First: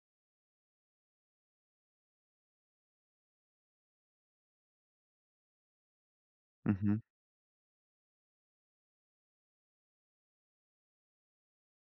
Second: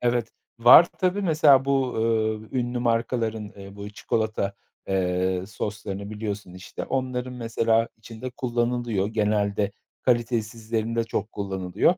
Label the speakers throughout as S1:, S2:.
S1: Evet, var tabii. Mesela bu, ııı, ünlü markaların, eee, bu çikolata, eee, soslarını biliyorsun
S2: Hı
S1: işte.
S2: hı.
S1: Onların mesela içinde kullanılıyor, genelde kalitesizlerinde çok kullanılıyor.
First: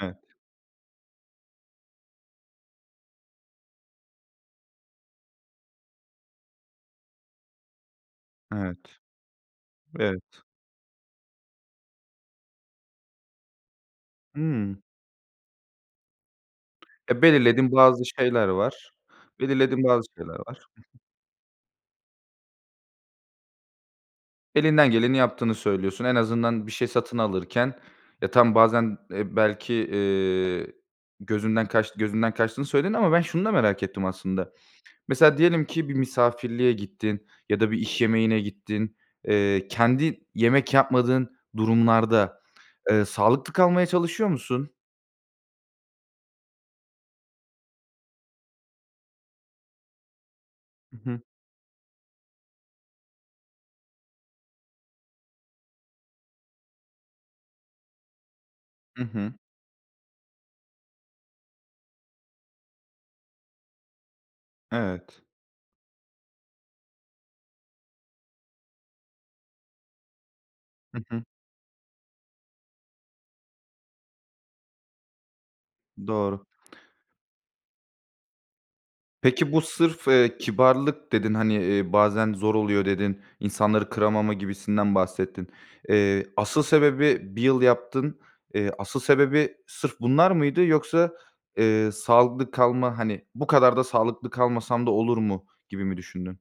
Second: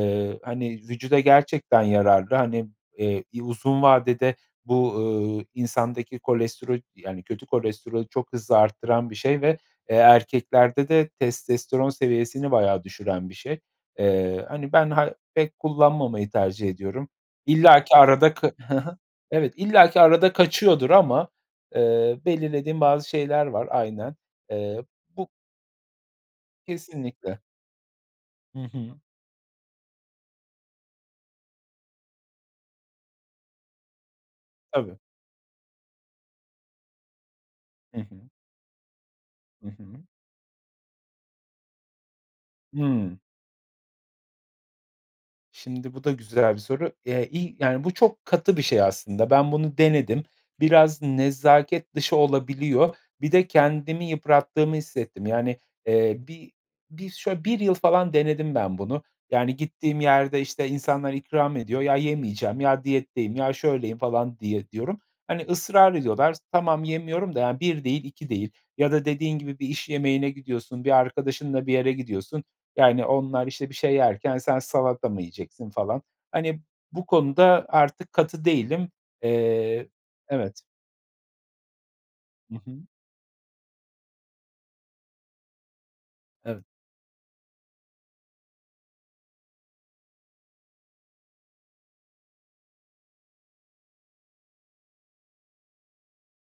S2: Evet.
S1: hani, vücuda gerçekten yararlı, hani, eee, i uzun vadede bu, ııı, insandaki kolestero yani, kötü kolesterolü çok hızlı
S2: Evet.
S1: arttıran bir şey ve, eee,
S2: Evet.
S1: erkeklerde de testosteron seviyesini bayağı düşüren bir şey. Eee, hani,
S2: Hımm.
S1: ben ha pek kullanmamayı tercih ediyorum.
S2: E, belirlediğim
S1: İllaki
S2: bazı
S1: arada
S2: şeyler
S1: k Hı
S2: var.
S1: hı, evet,
S2: Belirlediğim
S1: illaki
S2: bazı
S1: arada
S2: şeyler var. Hı
S1: kaçıyordur
S2: hı.
S1: ama, eee, belirlediğim bazı şeyler var, aynen. Eee,
S2: Elinden geleni
S1: bu
S2: yaptığını söylüyorsun. En azından bir şey satın
S1: Kesinlikle.
S2: alırken. Ya, tamam
S1: Hı hı.
S2: bazen, eee, belki, eee, gözünden kaç gözünden kaçtığını söyledin ama ben şunu da merak ettim aslında.
S1: Tabii.
S2: Mesela diyelim ki bir misafirliğe gittin ya da bir
S1: Hı
S2: iş
S1: hı.
S2: yemeğine gittin. Eee,
S1: Hı hı.
S2: kendi yemek yapmadığın durumlarda, eee,
S1: Hımm.
S2: sağlıklı kalmaya çalışıyor musun?
S1: Şimdi bu da güzel bir soru. Eee, i yani, bu çok katı bir şey aslında. Ben bunu denedim.
S2: Hı
S1: Biraz
S2: hı.
S1: nezaket dışı olabiliyor. Bir de kendimi yıprattığımı hissettim. Yani, eee, bir bir şöyle 1 yıl falan denedim ben bunu.
S2: Hı hı.
S1: Yani, gittiğim yerde, işte, insanlar ikram ediyor ya, "Yemeyeceğim." ya "Diyetteyim." ya "Şöyleyim." falan diye diyorum.
S2: Evet.
S1: Hani, ısrar ediyorlar. Tamam yemiyorum da yani 1 değil 2 değil ya da dediğin gibi bir iş yemeğine gidiyorsun, bir
S2: Hı hı.
S1: arkadaşınla bir yere gidiyorsun, yani, onlar, işte, bir şey yerken "Sen salata mı yiyeceksin?" falan,
S2: Doğru.
S1: hani, bu konuda artık katı değilim.
S2: Peki, bu
S1: Eee,
S2: sırf, eee,
S1: evet
S2: kibarlık dedin, hani, eee, bazen
S1: Hı
S2: zor
S1: hı.
S2: oluyor dedin, insanları kıramama gibisinden bahsettin. Eee, asıl
S1: Evet.
S2: sebebi 1 yıl yaptın. Eee, asıl sebebi sırf bunlar mıydı yoksa, eee, sağlıklı kalma, hani, "Bu kadar da sağlıklı kalmasam da olur mu?" gibi mi düşündün?